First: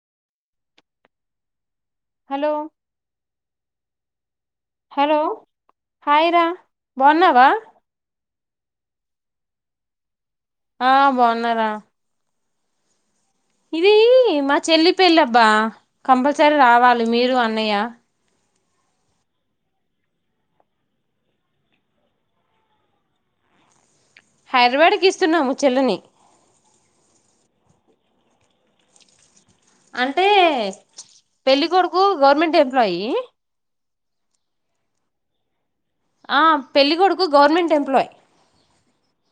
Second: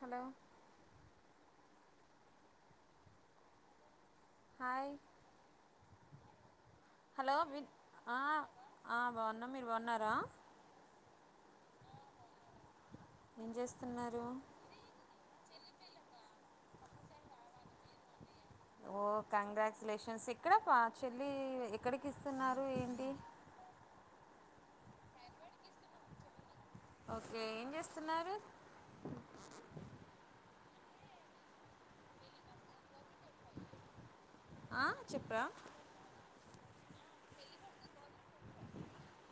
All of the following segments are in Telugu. హలో హలో హాయ్ హలో హయిరా హలో విన్ ఆ ఆ బాగున్నా మీరు బాగున్నారా ఆ బాగున్నారా ఏం ఇది చేస్తున్నారు మా చెల్లి పెళ్ళ అబ్బా కంపల్సరీ రావాలి మీరు అన్నయ ఓ కంగ్రాచ్యులేషన్స్ ఇక్కడ పా చెల్లి ఎక్కడికి ఇస్తున్నారు ఏంటి హైదరాబాద్కి ఇస్తున్నాము చెల్లెని ఓకే ఏం చేస్తున్నారు అంటే పెళ్ళికడుకు గవర్నమెంట్ ఎంప్లాయి ఆ చెప్ప పెళ్ళగూడుకు గవర్నమెంట్ ఎంప్లాయ్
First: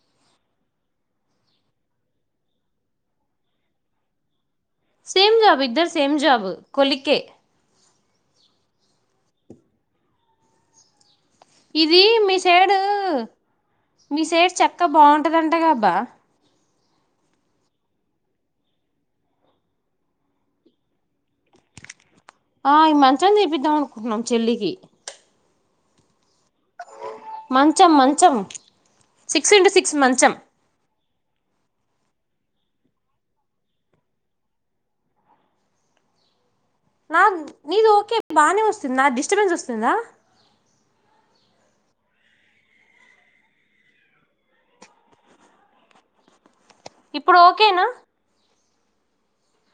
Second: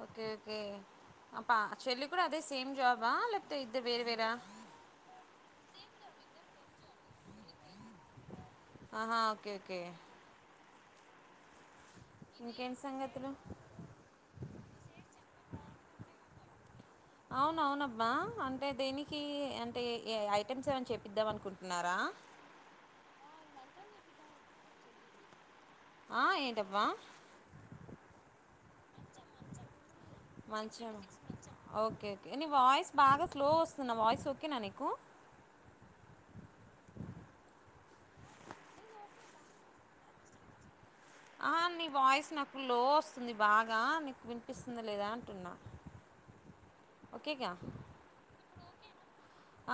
అ చెల్లి కూడా అదే సేమ్ జాబ లేపో ఇద్ద వేరూ వేరా సేమ్ జాబ్ ఇద్దరు సేమ్ జాబ కొలిికే ఆహా ఓకే ఓకే ఇది మీ ఇంకేంటి సైడు సంగతులు మీ సైడ్ చక్క బాగుంట అంటాగా బ అవున అవునబ్మా అంటే దేనికి అంటే ఏ ఐటెమ్స్ ఏమైనా చెపిద్దాం అనుకో ఆ ఇ మంచ తీపి తంటాం అనుకుంటున్నాం చెల్లికి ఆ, ఏంటబ్బా మంచం మంచం సిక్స్ ఇంటూ సిక్స్ మంత్స్ మంచి ఓకే ఓకే నీ వాయిస్ బాగా స్లో వస్తుంది నా వాయిస్ ఓకేనా నీకు నా నీది ఓకే బాగానే వస్తుంది నా డిస్టర్బెన్స్ వస్తుందా నీ వాయిస్ నాకు లో వస్తుంది బాగా నీకు వినిపిస్తుందిా లేదా అంటున్నా ఇప్పుడు ఓకేగా ఓకేనా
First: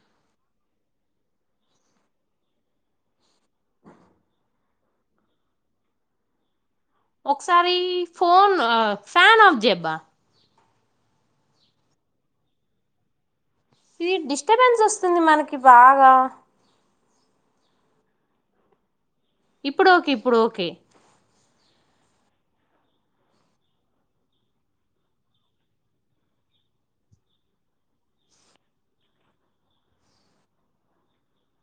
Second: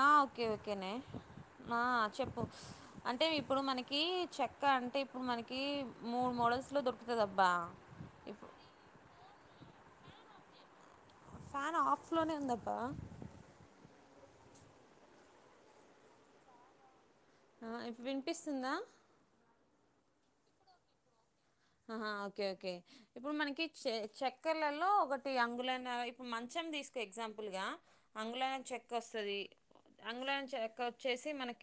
ఆ ఓకే ఓకేనే ఆ చెప్పు అంటే ఇప్పుడు మనకి చెక్క అంటే ఇప్పుడు మనకి మూడు మోడల్స్ ఒకసారి ఫోన్ ఫ్యాన్ ఆఫ్ జెబ్ బ ఫ్యాన్ ఆఫ్ లోనే ఉందప్ప ఇది డిస్టబెన్స్ వస్తుంది మనకి బాగా ఆ వినిపిస్తుందా ఇప్పుడు ఓకే ఇప్పుడు ఓకే ఆహా ఓకే ఓకే ఇప్పుడు మనకి చెక్కెలలో ఒకటి అంగులైన ఇప్పుడు మంచం తీసుకు ఎగ్జాంపుల్ గా అంగులైన చెక్క వస్తుది అంగులైన చెక్క వచ్చేసి మనకి